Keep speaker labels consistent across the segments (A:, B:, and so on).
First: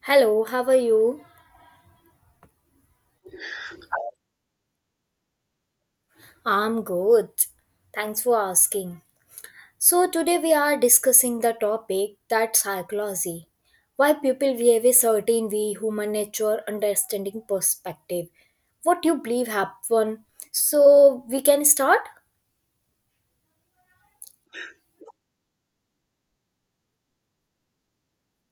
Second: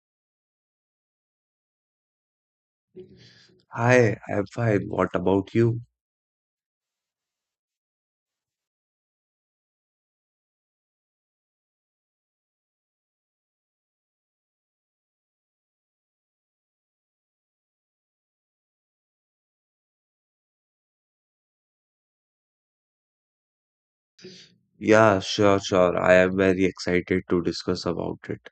A: Hello, how are you?
B: Hi, I'm fine. What about you?
A: I'm good. Thanks for asking. So, today we are discussing the topic that psychology. Why people behave a certain way, human nature, understanding perspective. What you believe happen. So, we can start?
B: Yeah, sure, sure. I am very excited to discuss about it.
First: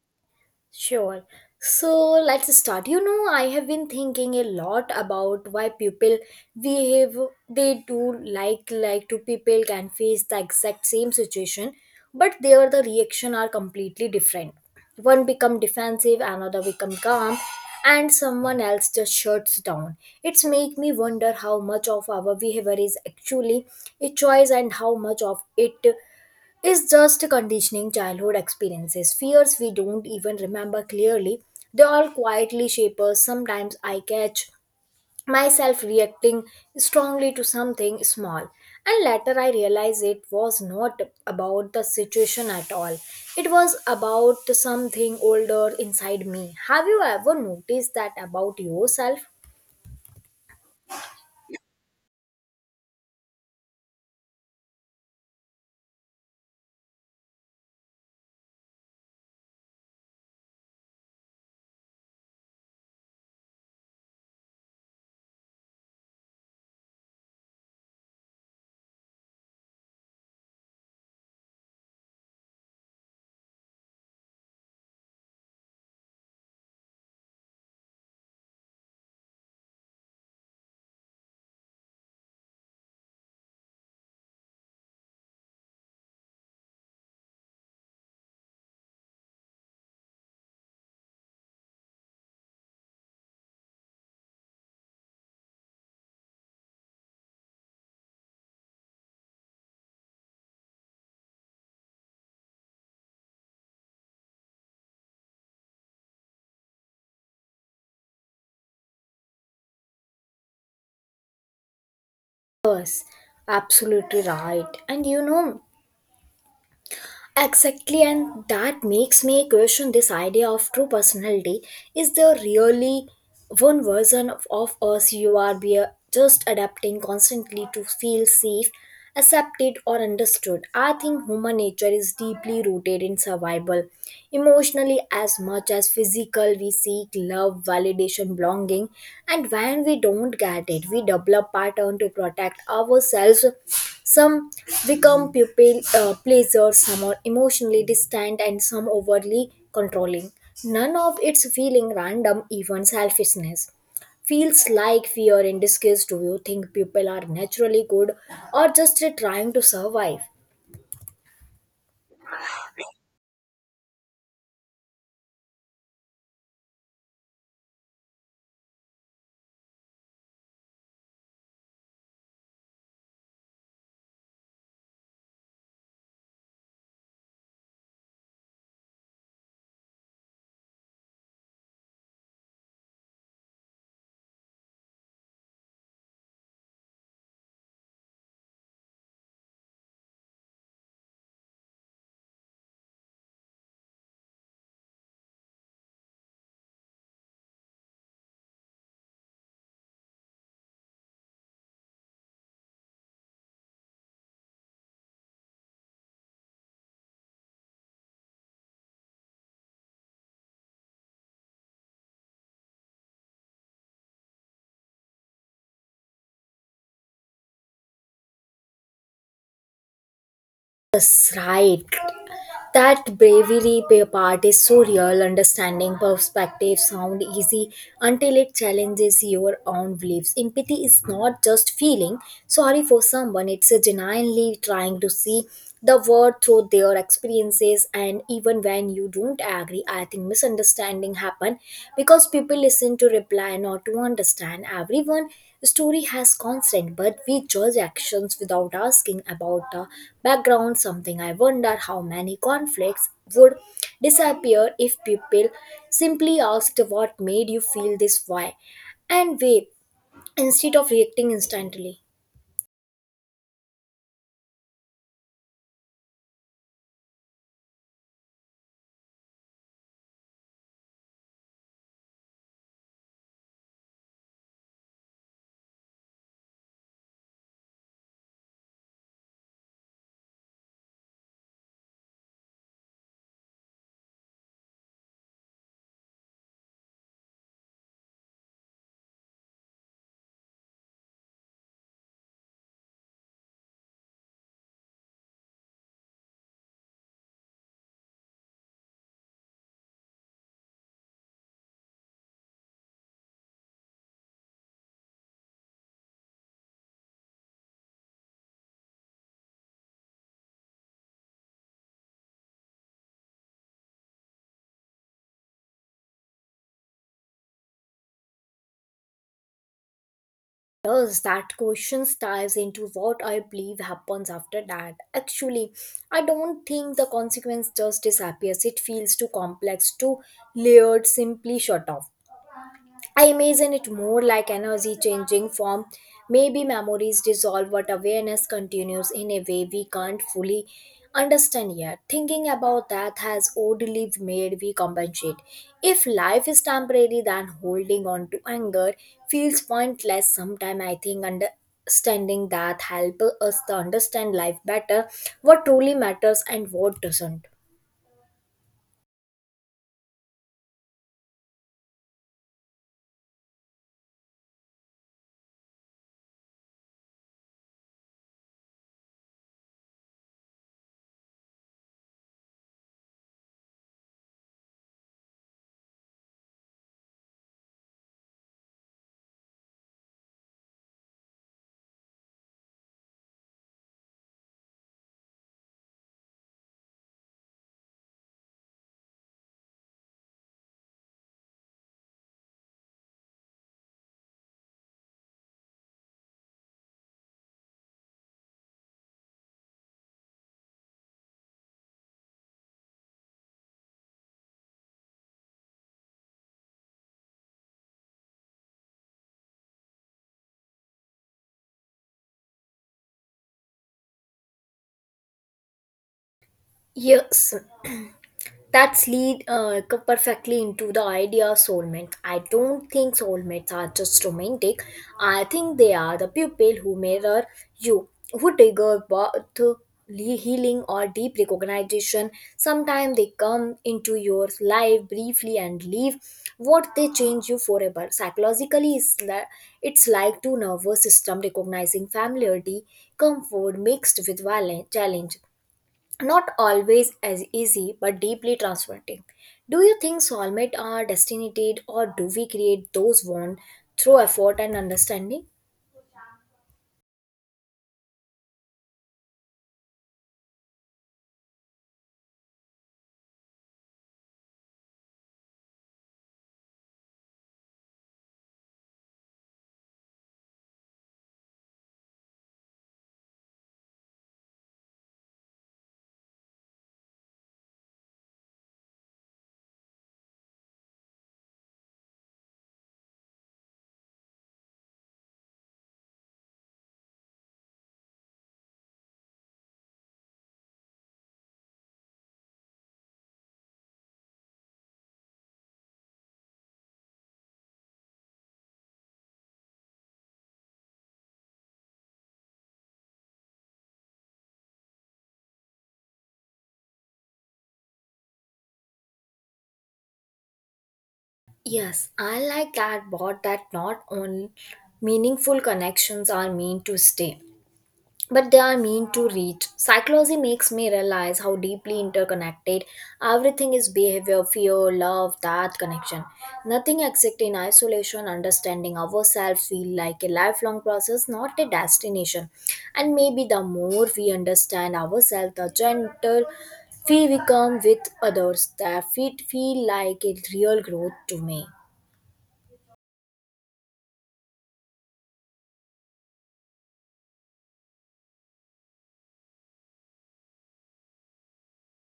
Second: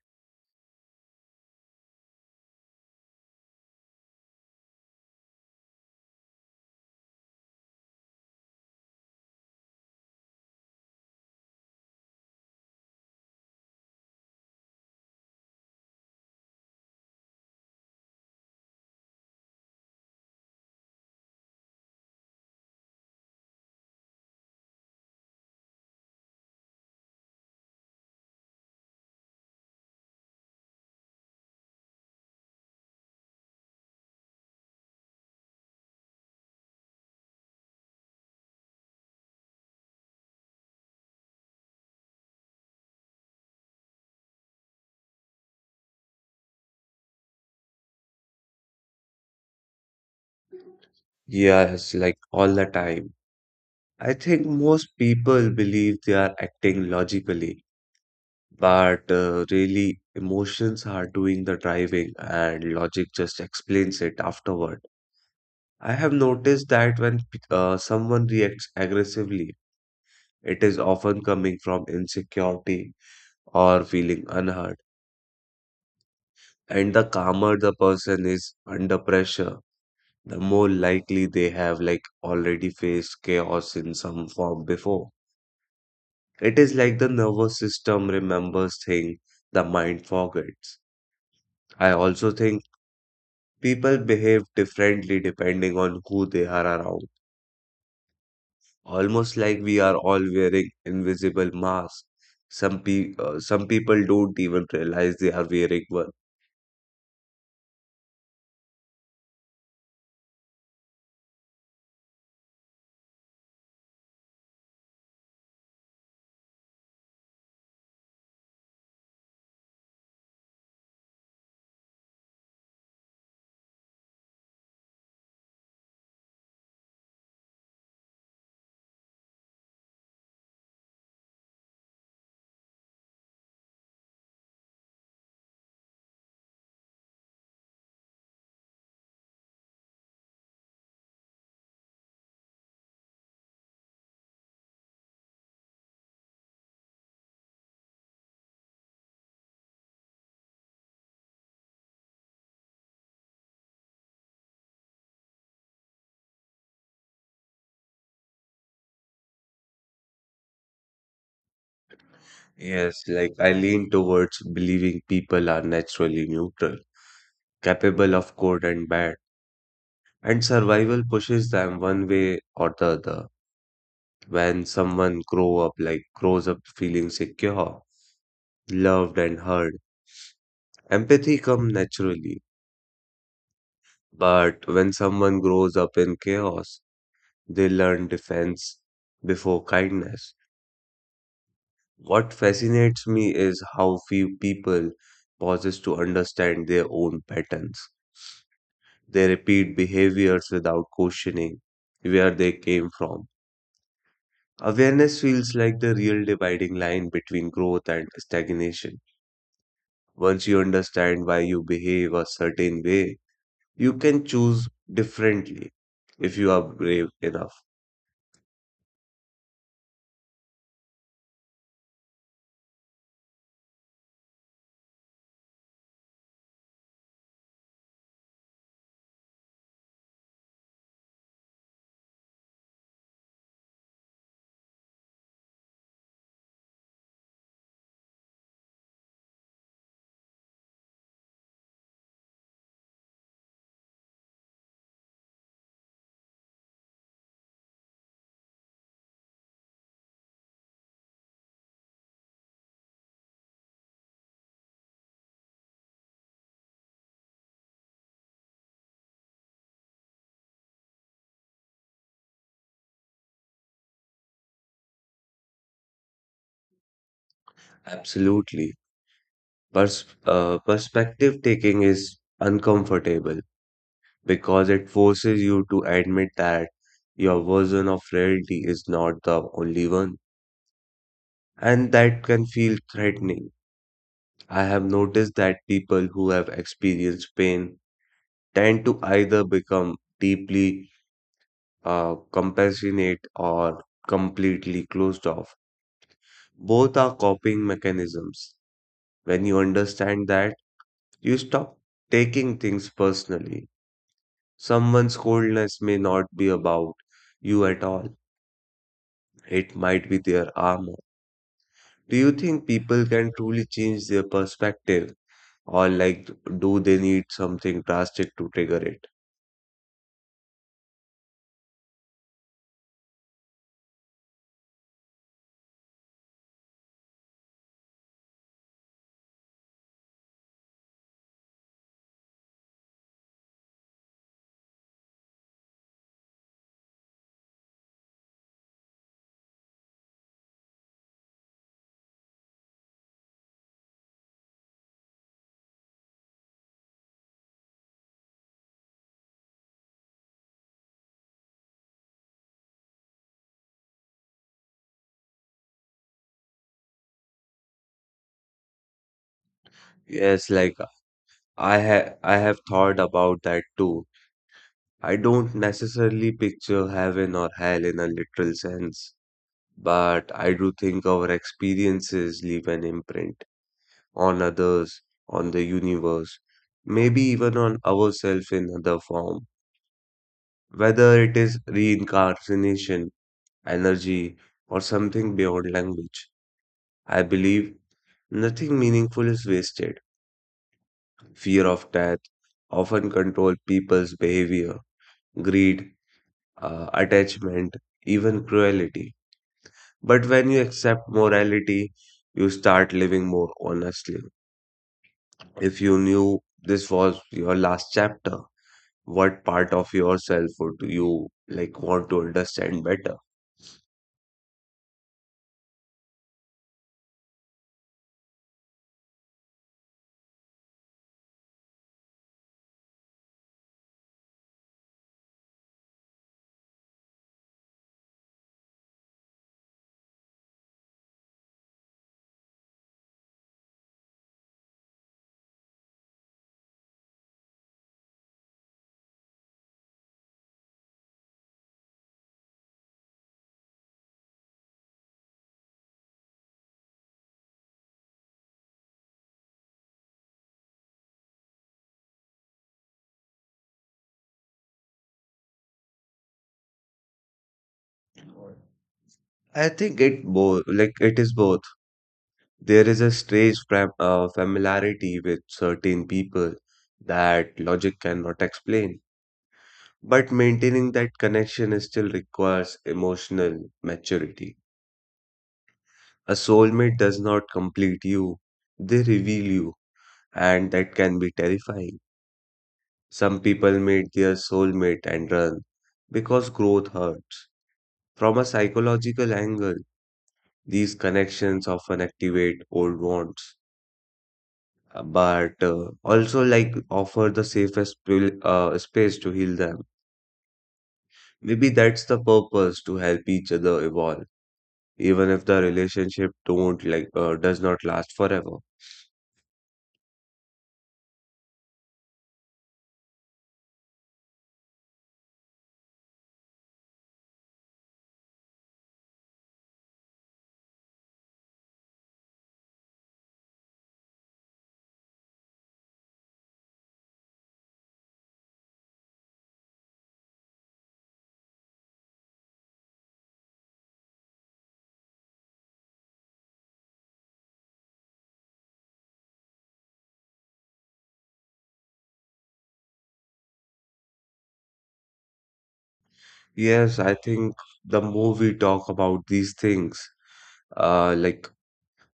A: Sure. So let's start. I have been thinking a lot about why people behave they do like two people can face the exact same situation, but the reaction are completely different. One become defensive, another become calm, and someone else just shuts down. It's make me wonder how much of our behavior is actually a choice and how much of it is just conditioning childhood experiences, fears we don't even remember clearly. They all quietly shape us. Sometimes I catch myself reacting strongly to something small, and later I realize it was not about the situation at all. It was about something older inside me. Have you ever noticed that about yourself?
B: Yes, like all the time. I think most people believe they are acting logically, but really emotions are doing the driving and logic just explains it afterward. I have noticed that when someone reacts aggressively, it is often coming from insecurity or feeling unheard. And the calmer the person is under pressure, the more likely they have like already faced chaos in some form before. It is like the nervous system remembers things the mind forgets. I also think people behave differently depending on who they are around. Almost like we are all wearing invisible masks. Some people don't even realize they are wearing one.
A: Yes, absolutely right. Exactly, and that makes me question this idea of true personality. Is there really one version of us you are be just adapting constantly to feel safe, accepted, or understood? I think human nature is deeply rooted in survival. Emotionally, as much as physical, we seek love, validation, belonging, and when we don't get it, we develop pattern to protect ourselves. Some become pupil pleasers, some are emotionally distant, and some overly controlling. None of it's feeling random, even selfishness. Feels like fear in disguise. Do you think people are naturally good or just trying to survive?
B: Yes, like I lean towards believing people are naturally neutral, capable of good and bad, and survival pushes them one way or the other. When someone grows up feeling secure, loved and heard, empathy come naturally. But when someone grows up in chaos, they learn defense before kindness. What fascinates me is how few people pauses to understand their own patterns. They repeat behaviors without questioning where they came from. Awareness feels like the real dividing line between growth and stagnation. Once you understand why you behave a certain way, you can choose differently if you are brave enough.
A: It's right. That bravery part is so real. Understanding perspective sound easy until it challenges your own beliefs. Empathy is not just feeling sorry for someone; it's a genuinely trying to see the world through their experiences. And even when you don't agree, I think misunderstanding happen because people listen to reply, not to understand. Everyone the story has constant, but we judge actions without asking about the background. Something I wonder how many conflicts would disappear if people simply asked what made you feel this way and way instead of reacting instantly.
B: Absolutely. Perspective taking is uncomfortable because it forces you to admit that your version of reality is not the only one, and that can feel threatening. I have noticed that people who have experienced pain tend to either become deeply compassionate or completely closed off. Both are coping mechanisms. When you understand that, you stop taking things personally. Someone's coldness may not be about you at all, it might be their armor. Do you think people can truly change their perspective, or like, do they need something drastic to trigger it?
A: Yes, that question ties into what I believe happens after that. Actually, I don't think the consequence just disappears. It feels too complex, too layered, simply shut off. I imagine it more like energy changing form. Maybe memories dissolve, but awareness continues in a way we can't fully understand yet. Thinking about that has oddly made me compensate. If life is temporary, then holding on to anger feels pointless. Sometimes I think understanding that helps us to understand life better, what truly matters and what doesn't.
B: Yes, like I have thought about that too. I don't necessarily picture heaven or hell in a literal sense, but I do think our experiences leave an imprint on others, on the universe, maybe even on ourselves in other form, whether it is reincarnation, energy, or something beyond language. I believe nothing meaningful is wasted. Fear of death often control people's behavior, greed, attachment, even cruelty. But when you accept morality, you start living more honestly. If you knew this was your last chapter, what part of yourself would you like want to understand better?
A: Yes, that's lead perfectly into the idea of soulmates. I don't think soulmates are just romantic. I think they are the people who mirror you, who trigger both healing or deep recognition. Sometimes they come into your life briefly and leave what they change you forever. Psychologically, it's like two nervous system recognizing familiarity, comfort mixed with violent challenge, not always as easy but deeply transformative. Do you think soulmates are destined or do we create those one through effort and understanding?
B: I think it both like it is both. There is a strange familiarity with certain people that logic cannot explain, but maintaining that connection is still requires emotional maturity. A soulmate does not complete you, they reveal you. And that can be terrifying. Some people meet their soulmate and run because growth hurts. From a psychological angle, these connections often activate old wounds, but also like offer the safest space to heal them. Maybe that's the purpose to help each other evolve, even if the relationship don't like does not last forever.
A: Yes, I like that. But that not only meaningful connections are meant to stay, but they are mean to reach. Psychology makes me realize how deeply interconnected everything is behavior, fear, love, that connection. Nothing exists in isolation. Understanding ourselves feel like a lifelong process, not a destination. And maybe the more we understand ourselves, the gentle we become with others. That it feel like a real growth to me.
B: Yes, I think the more we talk about these things, like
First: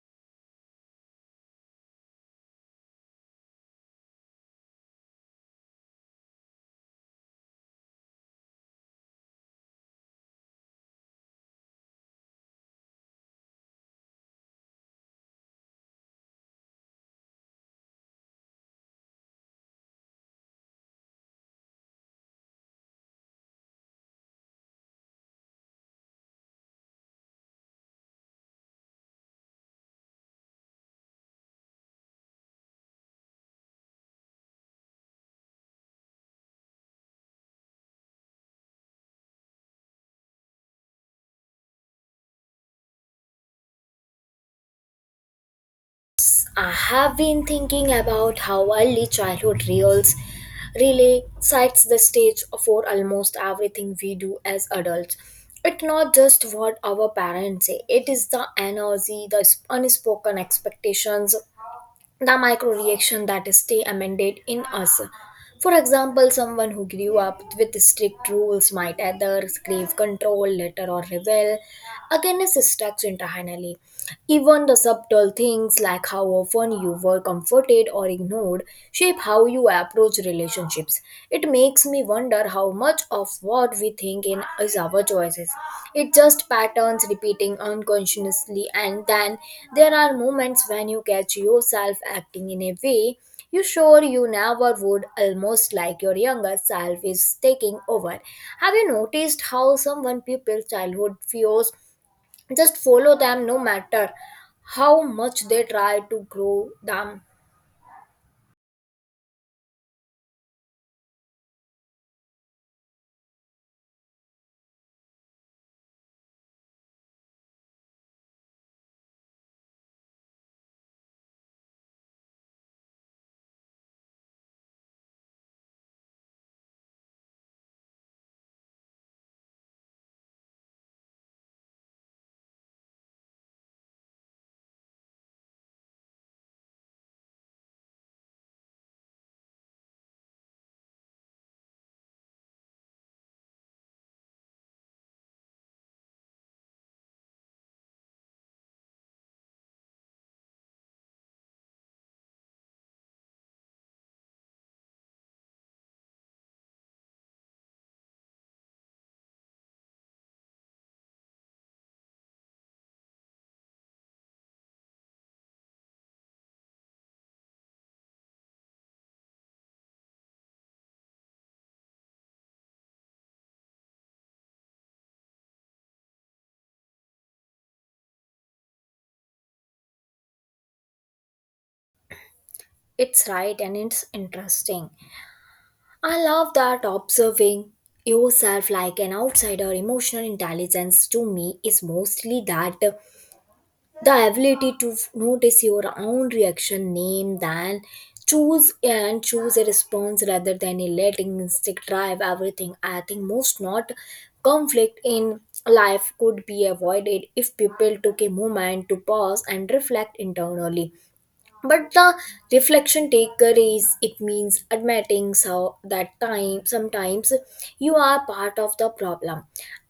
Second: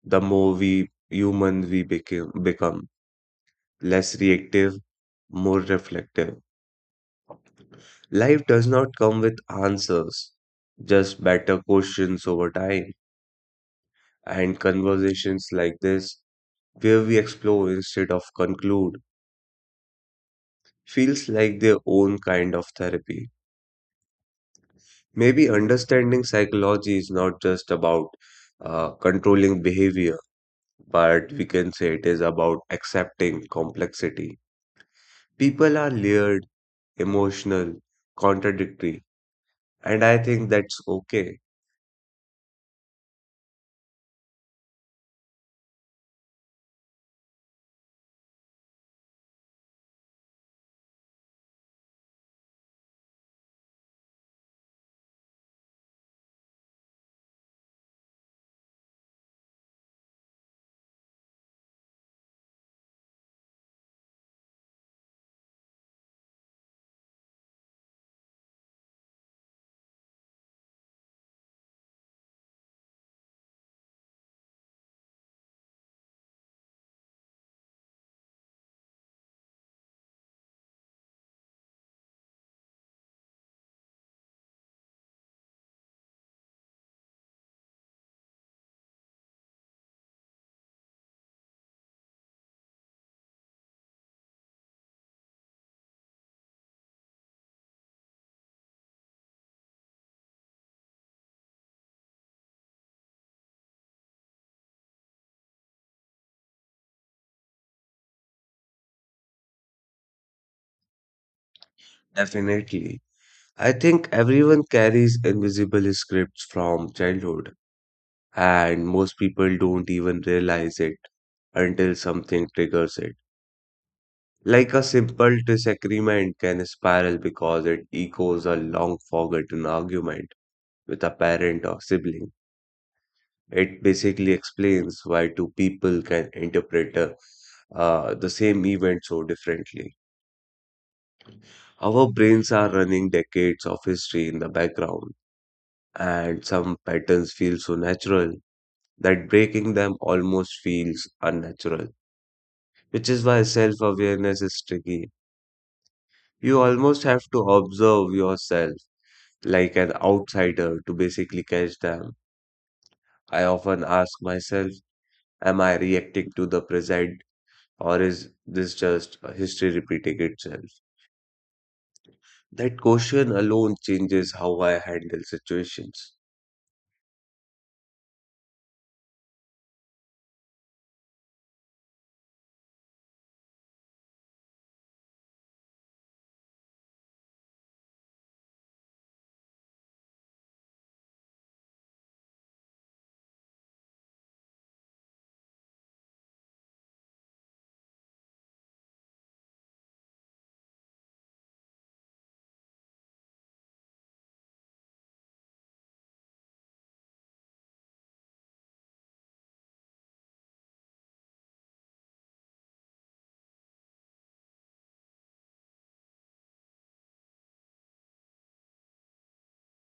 B: the more we human we become less reactive, more reflective. Life does not come with answers, just better questions over time. And conversations like this, where we explore instead of conclude, feels like their own kind of therapy. Maybe understanding psychology is not just about controlling behavior, but we can say it is about accepting complexity. People are layered emotional, contradictory. And I think that's okay.
A: I have been thinking about how early childhood reels really sets the stage for almost everything we do as adults. It's not just what our parents say, it is the energy, the unspoken expectations, the micro reaction that stay amended in us. For example, someone who grew up with strict rules might either crave control, later or rebel against structure internally. Even the subtle things like how often you were comforted or ignored shape how you approach relationships. It makes me wonder how much of what we think in is our choices. It's just patterns repeating unconsciously, and then there are moments when you catch yourself acting in a way you sure you never would, almost like your younger self is taking over. Have you noticed how someone people's childhood fears just follow them no matter how much they try to grow them?
B: Definitely. I think everyone carries invisible scripts from childhood, and most people don't even realize it until something triggers it. Like a simple disagreement can spiral because it echoes a long forgotten argument with a parent or sibling. It basically explains why two people can interpret the same event so differently. Our brains are running decades of history in the background, and some patterns feel so natural that breaking them almost feels unnatural, which is why self awareness is tricky. You almost have to observe yourself like an outsider to basically catch them. I often ask myself, am I reacting to the present or is this just a history repeating itself? That question alone changes how I handle situations.
A: It's right, and it's interesting. I love that, observing yourself like an outsider. Emotional intelligence to me is mostly that, the ability to notice your own reaction name, then choose a response rather than a letting instinct drive everything. I think most not conflict in life could be avoided if people took a moment to pause and reflect internally. But the reflection taker is it means admitting so that time sometimes you are part of the problem,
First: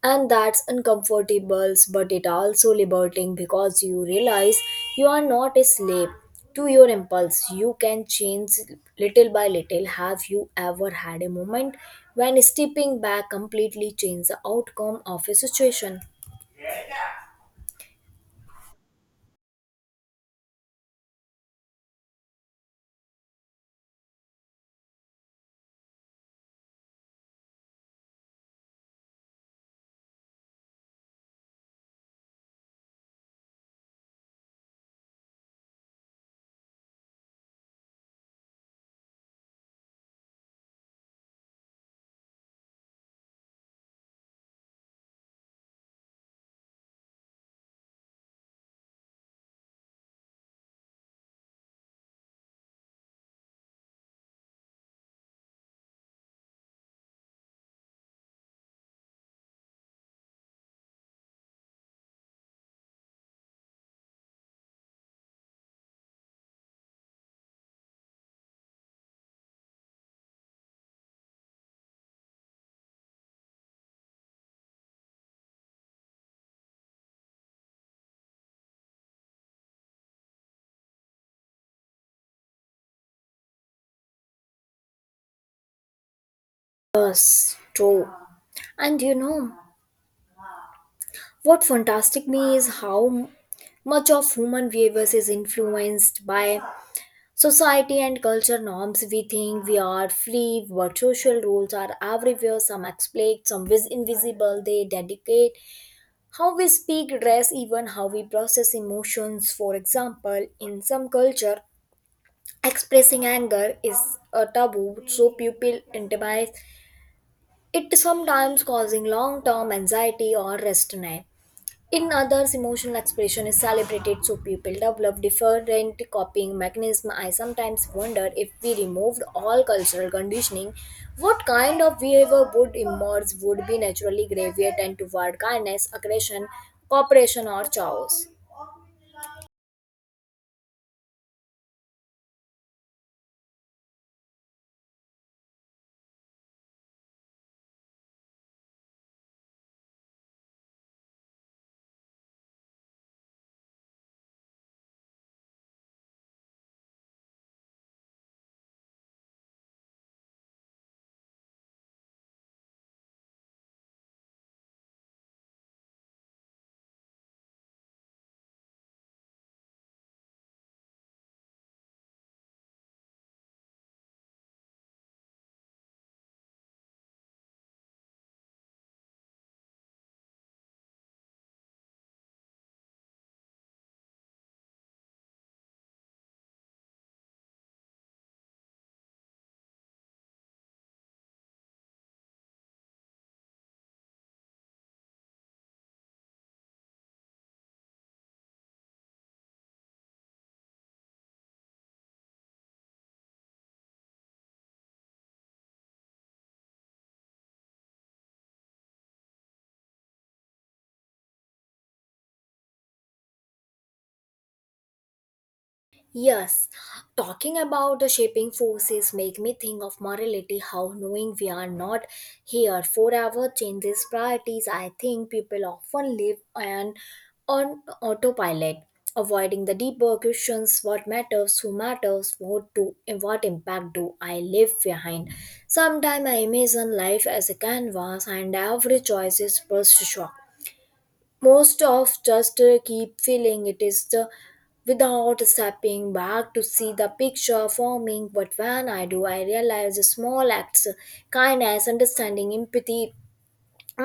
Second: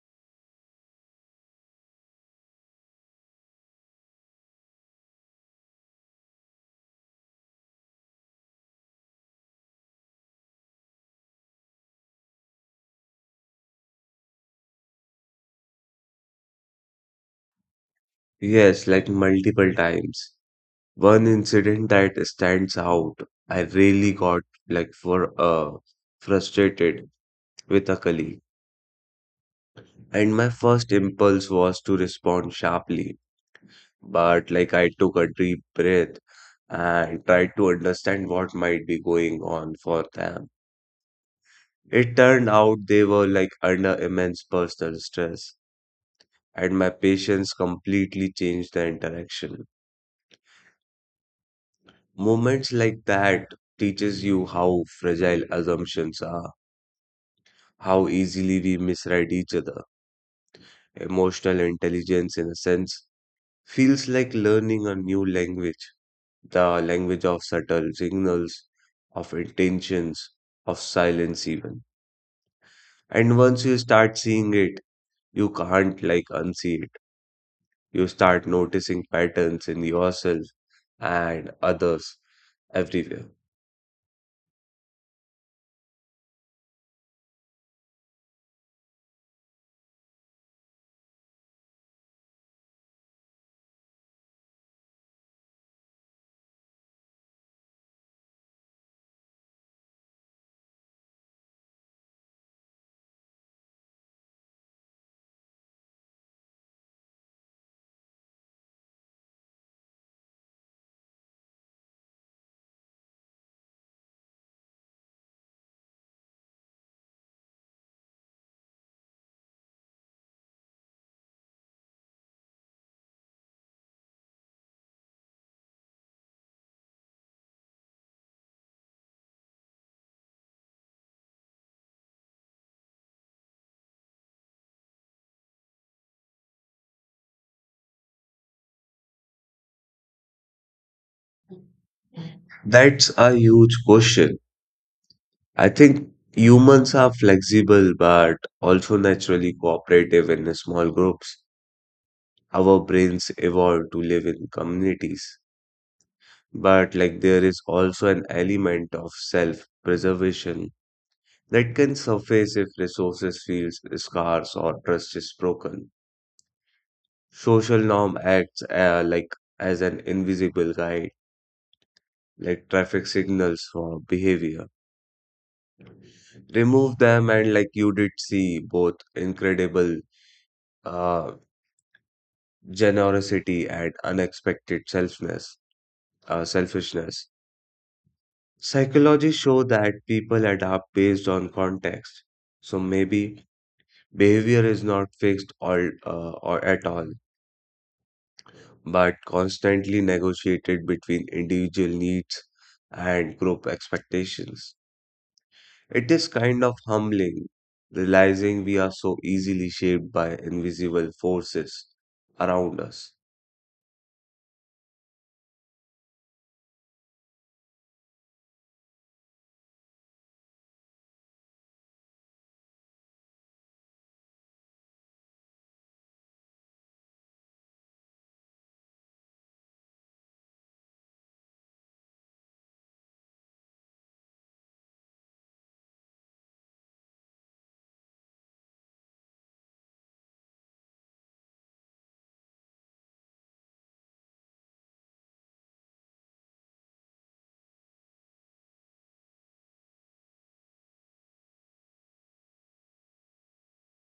A: and that's uncomfortable but it also liberating because you realize you are not a slave to your impulse. You can change little by little. Have you ever had a moment when stepping back completely changed the outcome of a situation?
B: Yes, like multiple times. One incident that stands out, I really got like for frustrated with a colleague, and my first impulse was to respond sharply, but like I took a deep breath and tried to understand what might be going on for them. It turned out they were like under immense personal stress, and my patience completely changed the interaction. Moments like that teaches you how fragile assumptions are, how easily we misread each other. Emotional intelligence, in a sense, feels like learning a new language, the language of subtle signals, of intentions, of silence even. And once you start seeing it, you can't like unsee it. You start noticing patterns in yourself and others everywhere.
A: Yes, true. And what fantastic me is how much of human behaviors is influenced by society and culture norms. We think we are free, but social rules are everywhere. Some explicit, some invisible. They dedicate how we speak, dress, even how we process emotions. For example, in some culture, expressing anger is a taboo, so people internalize it sometimes causing long-term anxiety or restraint. In others, emotional expression is celebrated so people develop different copying mechanisms. I sometimes wonder if we removed all cultural conditioning, what kind of behavior would emerge, would be naturally gravitated toward kindness, aggression, cooperation, or chaos.
B: That's a huge question. I think humans are flexible but also naturally cooperative in small groups. Our brains evolved to live in communities. But like there is also an element of self-preservation that can surface if resources feels scarce or trust is broken. Social norm acts like as an invisible guide, like traffic signals for behavior. Remove them and like you did see both incredible uh, generosity and unexpected selfishness. Psychology show that people adapt based on context. So maybe behavior is not fixed all or at all, but constantly negotiated between individual needs and group expectations. It is kind of humbling realizing we are so easily shaped by invisible forces around us.
A: Yes, talking about the shaping forces make me think of morality, how knowing we are not here forever changes priorities. I think people often live on autopilot, avoiding the deeper questions, what matters, who matters, what do and what impact do I leave behind. Sometimes I imagine life as a canvas and every choice is brushstroke. Most of just keep feeling it is the without stepping back to see the picture forming. But when I do, I realize the small acts kindness understanding empathy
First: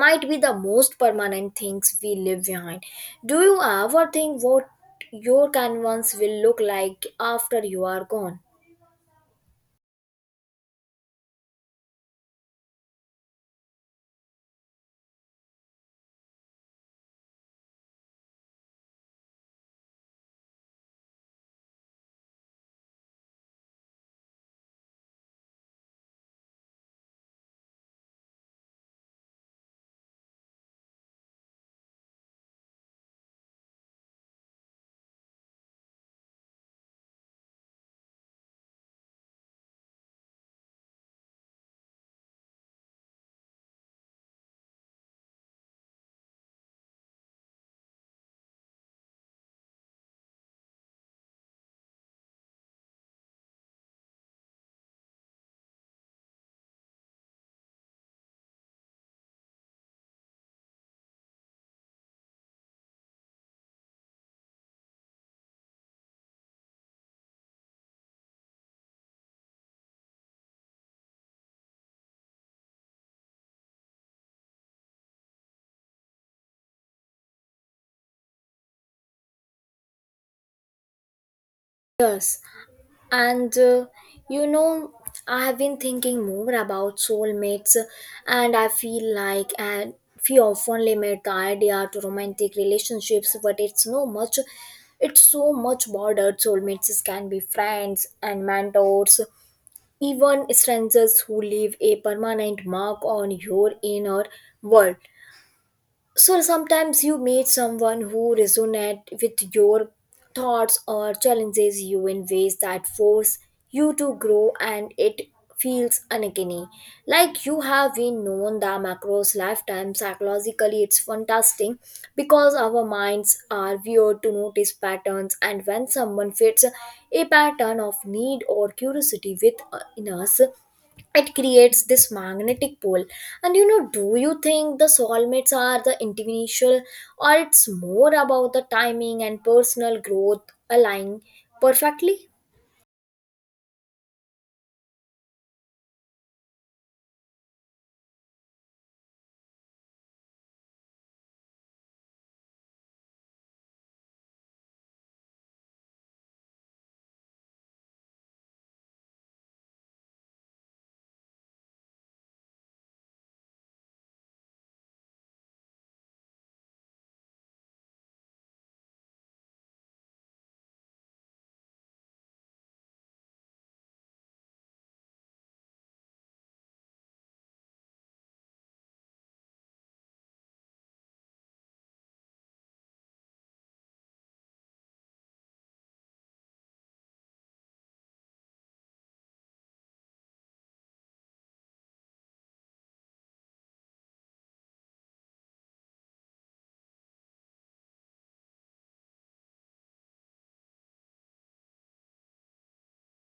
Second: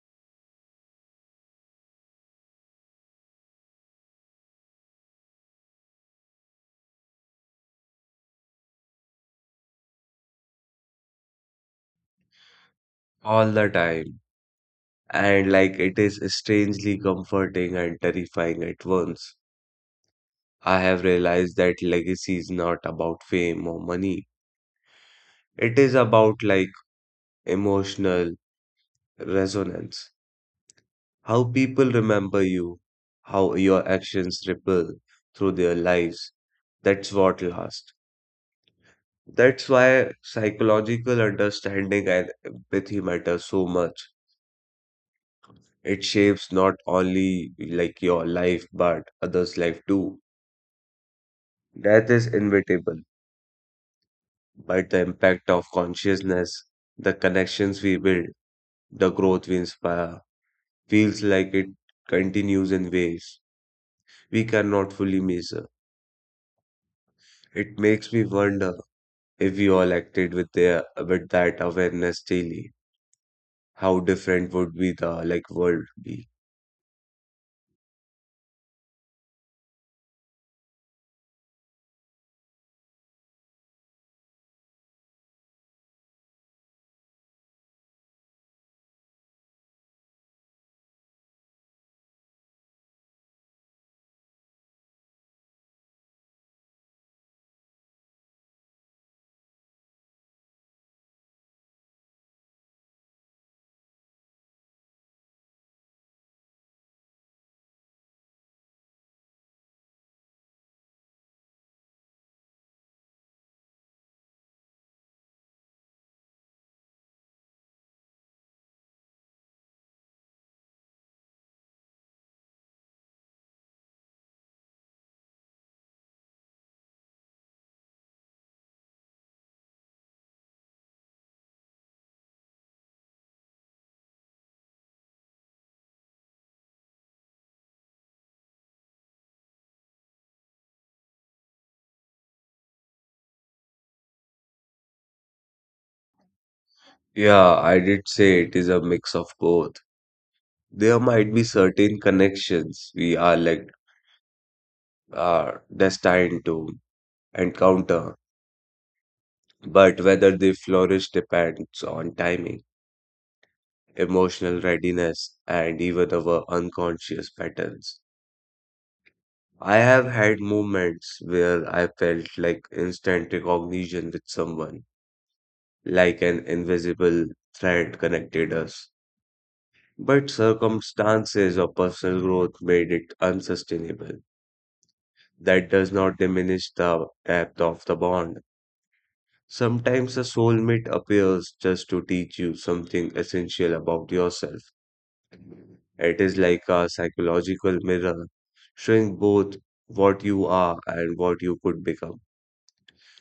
A: might be the most permanent things we leave behind. Do you ever think what your canvas will look like after you are gone?
B: All the time, and like it is strangely comforting and terrifying at once. I have realized that legacy is not about fame or money. It is about like emotional resonance. How people remember you, how your actions ripple through their lives. That's what lasts. That's why psychological understanding and empathy matter so much. It shapes not only like your life, but others' life too. Death is inevitable but the impact of consciousness, the connections we build, the growth we inspire, feels like it continues in waves we cannot fully measure. It makes me wonder if we all acted with their with that awareness daily, how different would be the like world be?
A: Yes. And you know, I have been thinking more about soulmates, and I feel like and we often limit the idea to romantic relationships, but it's no much. It's so much broader. Soulmates can be friends and mentors, even strangers who leave a permanent mark on your inner world. So sometimes you meet someone who resonate with your thoughts or challenges you in ways that force you to grow, and it feels uncanny like you have been known the macros lifetime. Psychologically, it's fantastic because our minds are weird to notice patterns, and when someone fits a pattern of need or curiosity with in us, it creates this magnetic pole. And do you think the soulmates are the individual or it's more about the timing and personal growth aligning perfectly?
B: Yeah, I did say it is a mix of both. There might be certain connections we are destined to encounter, but whether they flourish depends on timing emotional readiness, and even our unconscious patterns. I have had moments where I felt like instant recognition with someone, like an invisible thread connected us. But circumstances or personal growth made it unsustainable. That does not diminish the depth of the bond. Sometimes a soulmate appears just to teach you something essential about yourself. It is like a psychological mirror, showing both what you are and what you could become.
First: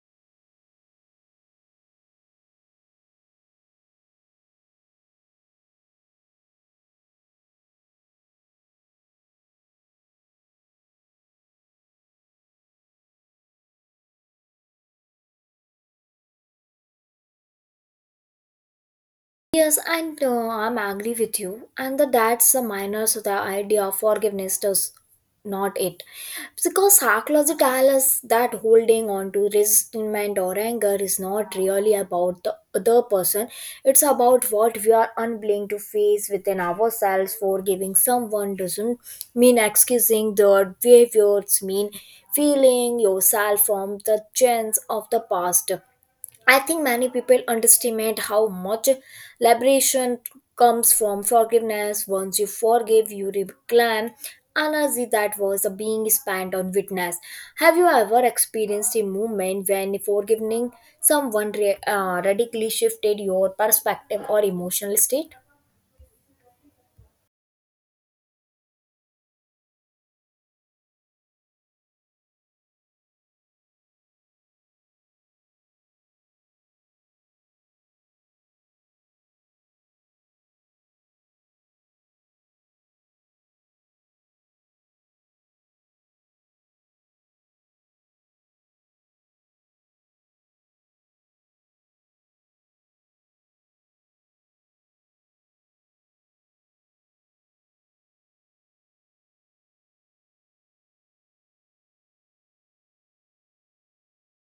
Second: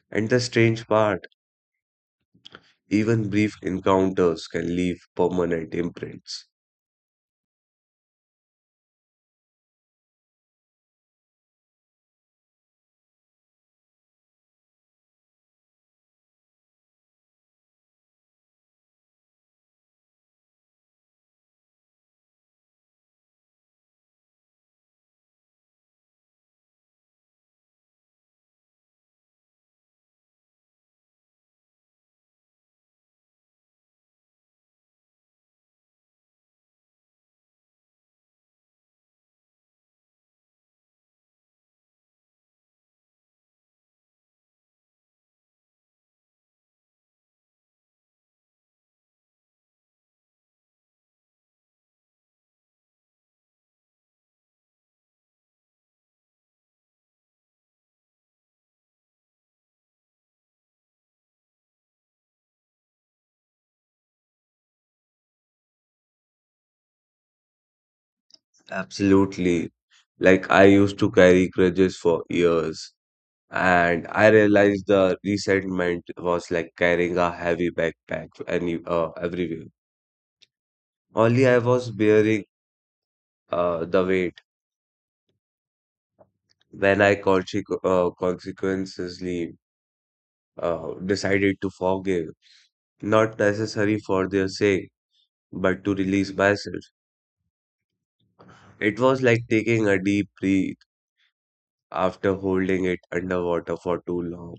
B: And the strange part, even brief encounters can leave permanent imprints.
A: Yes, and I'm agree with you. And the, that's the minor, so the idea of forgiveness does not it. Because psychology tells us that holding on to resentment or anger is not really about the other person. It's about what we are unwilling to face within ourselves. Forgiving someone doesn't mean excusing their behaviors, mean feeling yourself from the chance of the past. I think many people underestimate how much liberation comes from forgiveness. Once you forgive, you reclaim energy that was being spent on witness. Have you ever experienced a moment when forgiving someone radically shifted your perspective or emotional state?
B: Absolutely. Like I used to carry grudges for years, and I realized the resentment was like carrying a heavy backpack any everywhere. Only I was bearing the weight when I consequently decided to forgive, not necessary for their sake, but to release myself. It was like taking a deep breath after holding it underwater for too long.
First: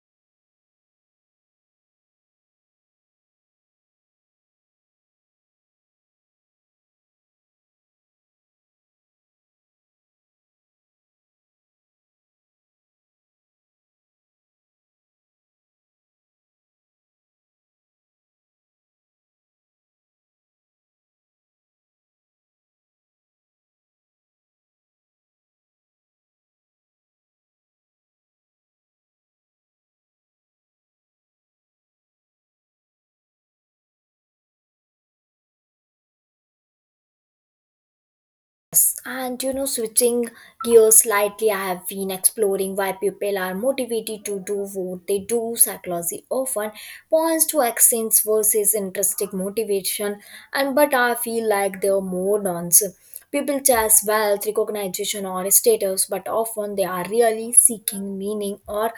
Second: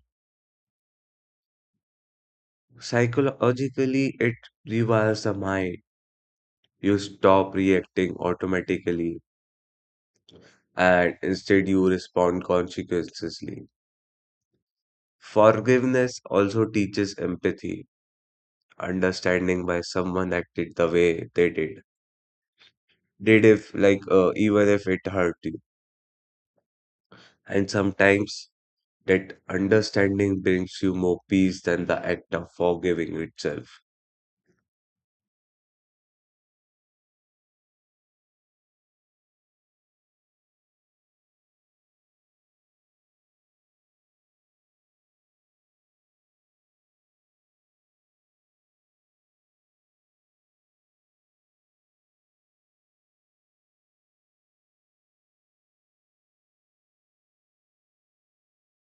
B: Psychologically, it rewires the mind. You stop reacting automatically and instead you respond conscientiously. Forgiveness also teaches empathy, understanding why someone acted the way they did. Did if like even if it hurt you and sometimes. That understanding brings you more peace than the act of forgiving itself.
A: Switching gears slightly, I have been exploring why people are motivated to do what they do. Psychology often points to actions versus intrinsic motivation, and but I feel like there are more nonsense. People chase wealth, recognition, or status, but often they are really seeking meaning or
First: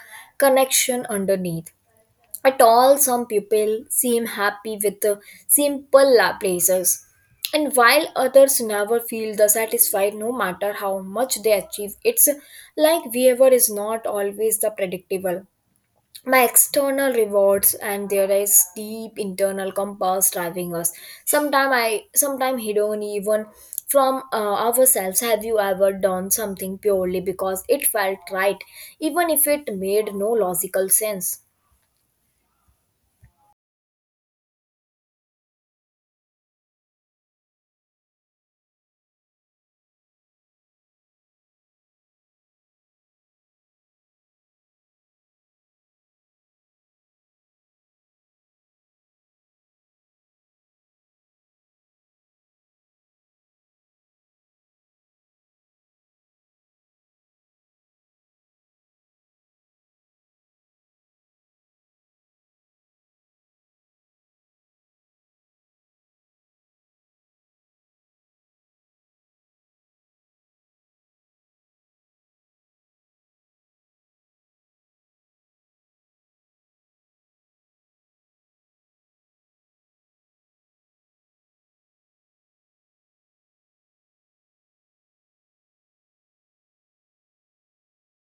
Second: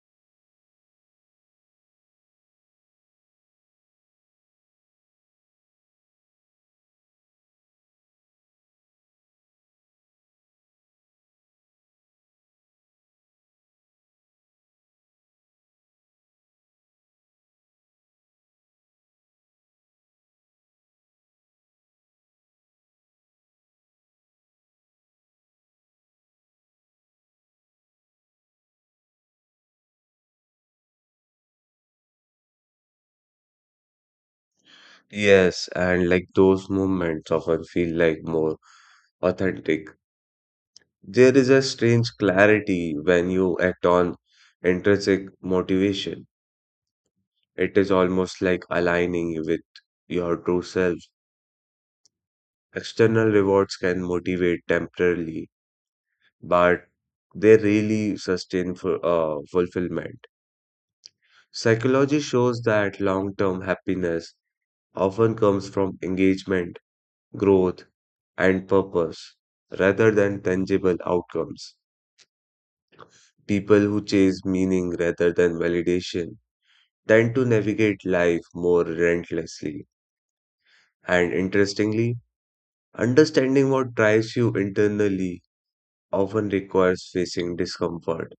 A: connection underneath at all. Some people seem happy with the simple places, and while others never feel the satisfied no matter how much they achieve. It's like whatever is not always the predictable by external rewards, and there is deep internal compass driving us sometime i sometime, hidden even from ourselves. Have you ever done something purely because it felt right even if it made no logical sense?
B: Yes, and like those moments often feel like more authentic. There is a strange clarity when you act on intrinsic motivation. It is almost like aligning with your true self. External rewards can motivate temporarily, but they really sustain for fulfillment. Psychology shows that long term happiness often comes from engagement, growth, and purpose rather than tangible outcomes. People who chase meaning rather than validation tend to navigate life more relentlessly. And interestingly, understanding what drives you internally often requires facing discomfort,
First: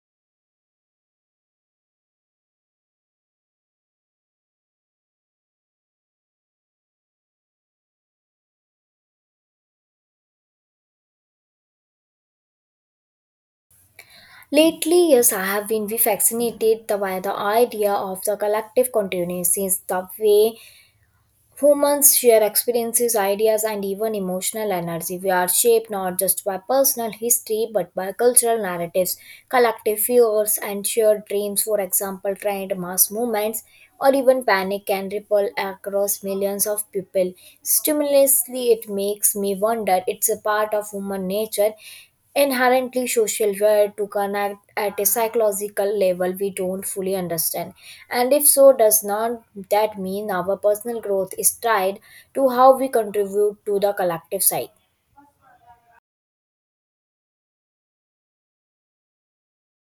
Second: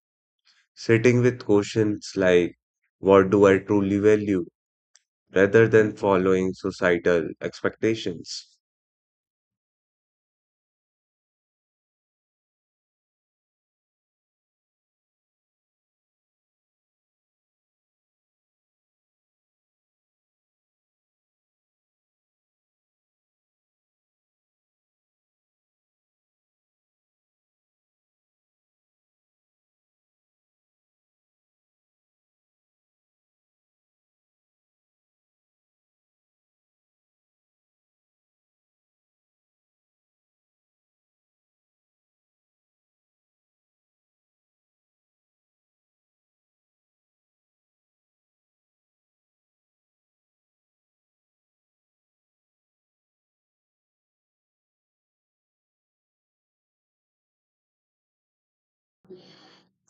B: sitting with questions like, what do I truly value, rather than following societal expectations.
A: Lately, yes, I have been revaccinated by the idea of the collective continuances, the way humans share experiences, ideas, and even emotional energy. We are shaped not just by personal history but by cultural narratives, collective fears, and shared dreams. For example, trend mass movements or even panic can ripple across millions of people. Stimulously, it makes me wonder it's a part of human nature inherently social where to connect at a psychological level we don't fully understand, and if so does not that mean our personal growth is tied to how we contribute to the collective side?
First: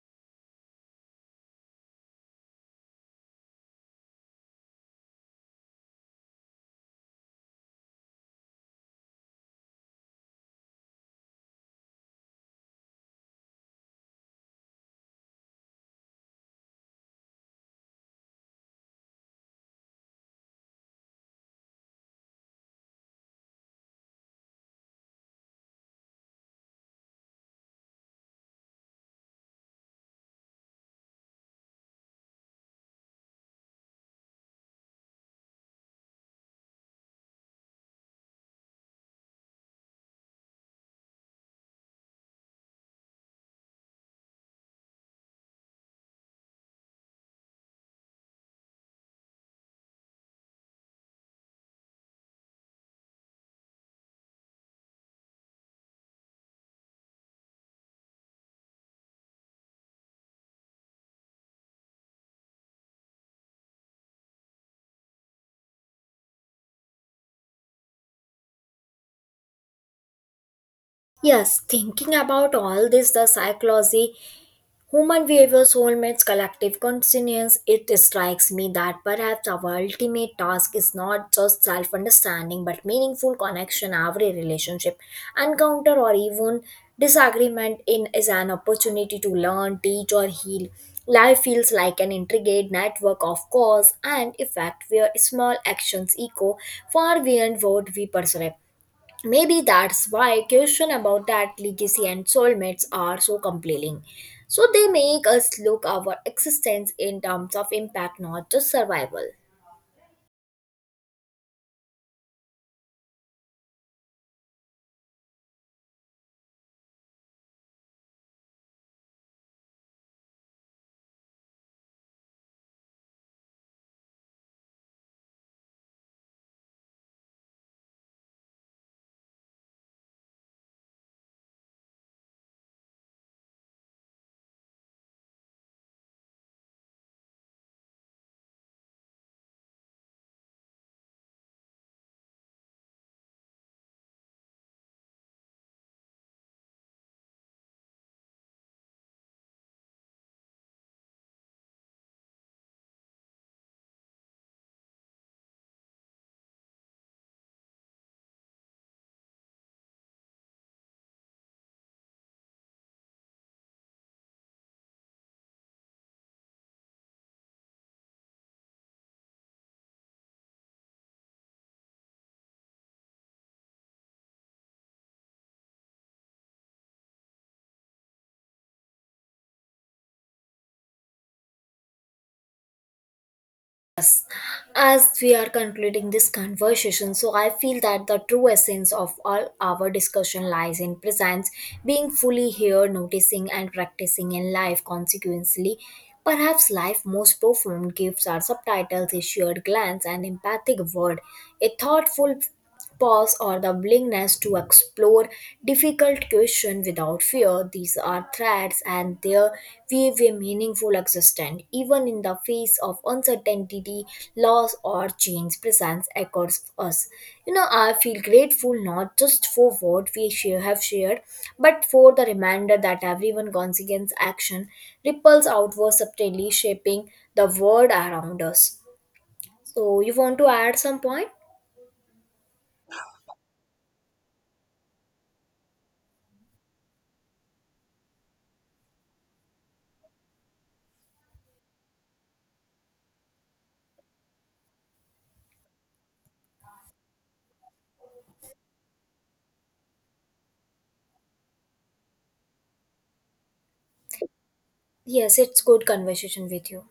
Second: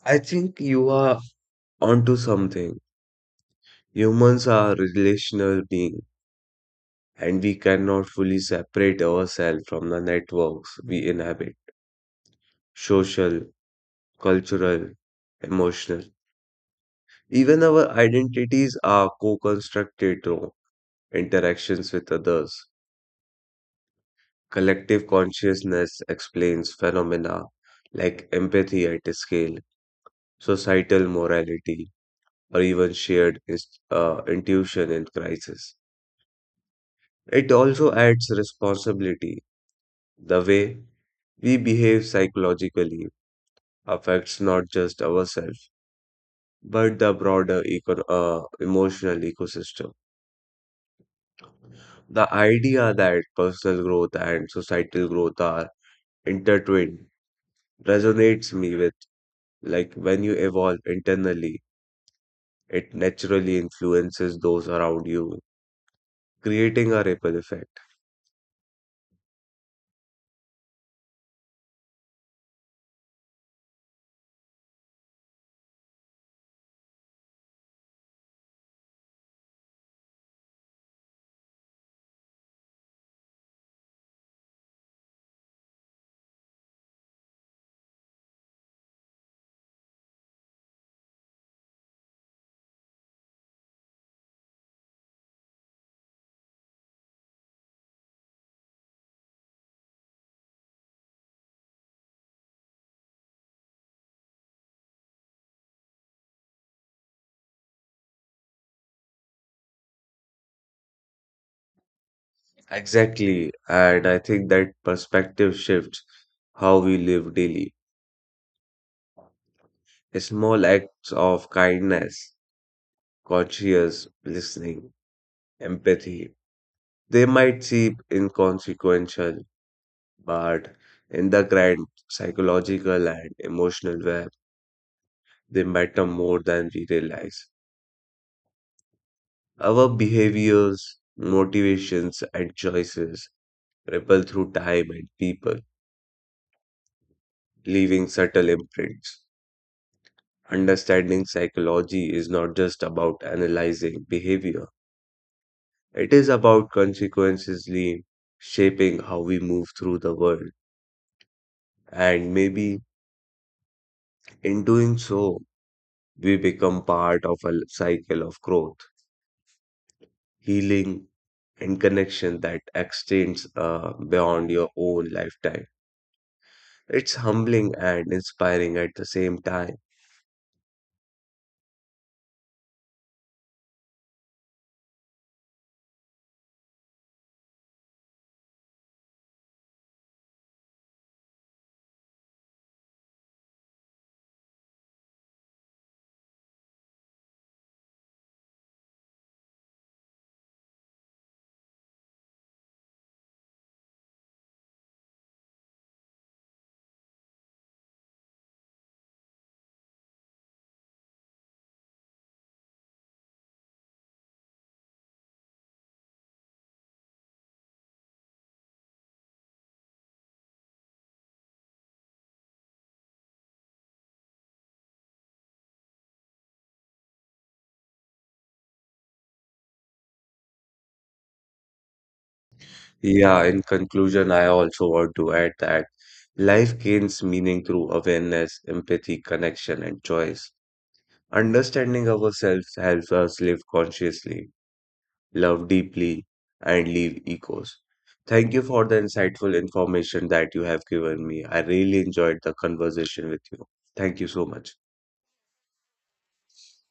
B: I think you are onto something. Humans are relational beings and we cannot fully separate ourselves from the networks we inhabit, social, cultural, emotional. Even our identities are co constructed through interactions with others. Collective consciousness explains phenomena like empathy at scale, societal morality, or even shared intuition in crisis. It also adds responsibility. The way we behave psychologically affects not just ourselves, but the broader emotional ecosystem. The idea that personal growth and societal growth are intertwined resonates me with like when you evolve internally, it naturally influences those around you, creating a ripple effect.
A: Yes, thinking about all this, the psychology, human behavior, soulmates, collective consciousness, it strikes me that perhaps our ultimate task is not just self understanding but meaningful connection. Every relationship, encounter, or even disagreement in is an opportunity to learn, teach, or heal. Life feels like an intricate network of cause and effect where small actions echo far beyond what we perceive. Maybe that's why question about that legacy and soulmates are so compelling. So they make us look our existence in terms of impact, not just survival.
B: Exactly, and I think that perspective shifts how we live daily. Small acts of kindness conscious listening, empathy. They might seem inconsequential, but in the grand psychological and emotional web, they matter more than we realize. Our behaviors, motivations, and choices ripple through time and people, leaving subtle imprints. Understanding psychology is not just about analyzing behavior, it is about consequently shaping how we move through the world. And maybe in doing so, we become part of a cycle of growth, healing, and connection that extends beyond your own lifetime. It's humbling and inspiring at the same time.
A: As we are concluding this conversation, so I feel that the true essence of all our discussion lies in presence, being fully here, noticing and practicing in life consequently. Perhaps life's most profound gifts are subtitles, a shared glance, an empathic word, a thoughtful pause or the willingness to explore difficult questions without fear. These are threats and their weave a meaningful existence. Even in the face of uncertainty, loss or change presents across us. I feel grateful not just for what we share, have shared, but for the reminder that everyone consequence action ripples outward subtly shaping the world around us. So you want to add some point?
B: Yeah, in conclusion, I also want to add that life gains meaning through awareness, empathy, connection, and choice. Understanding ourselves helps us live consciously, love deeply, and leave echoes. Thank you for the insightful information that you have given me. I really enjoyed the conversation with you. Thank you so much.
A: Yes, it's good conversation with you.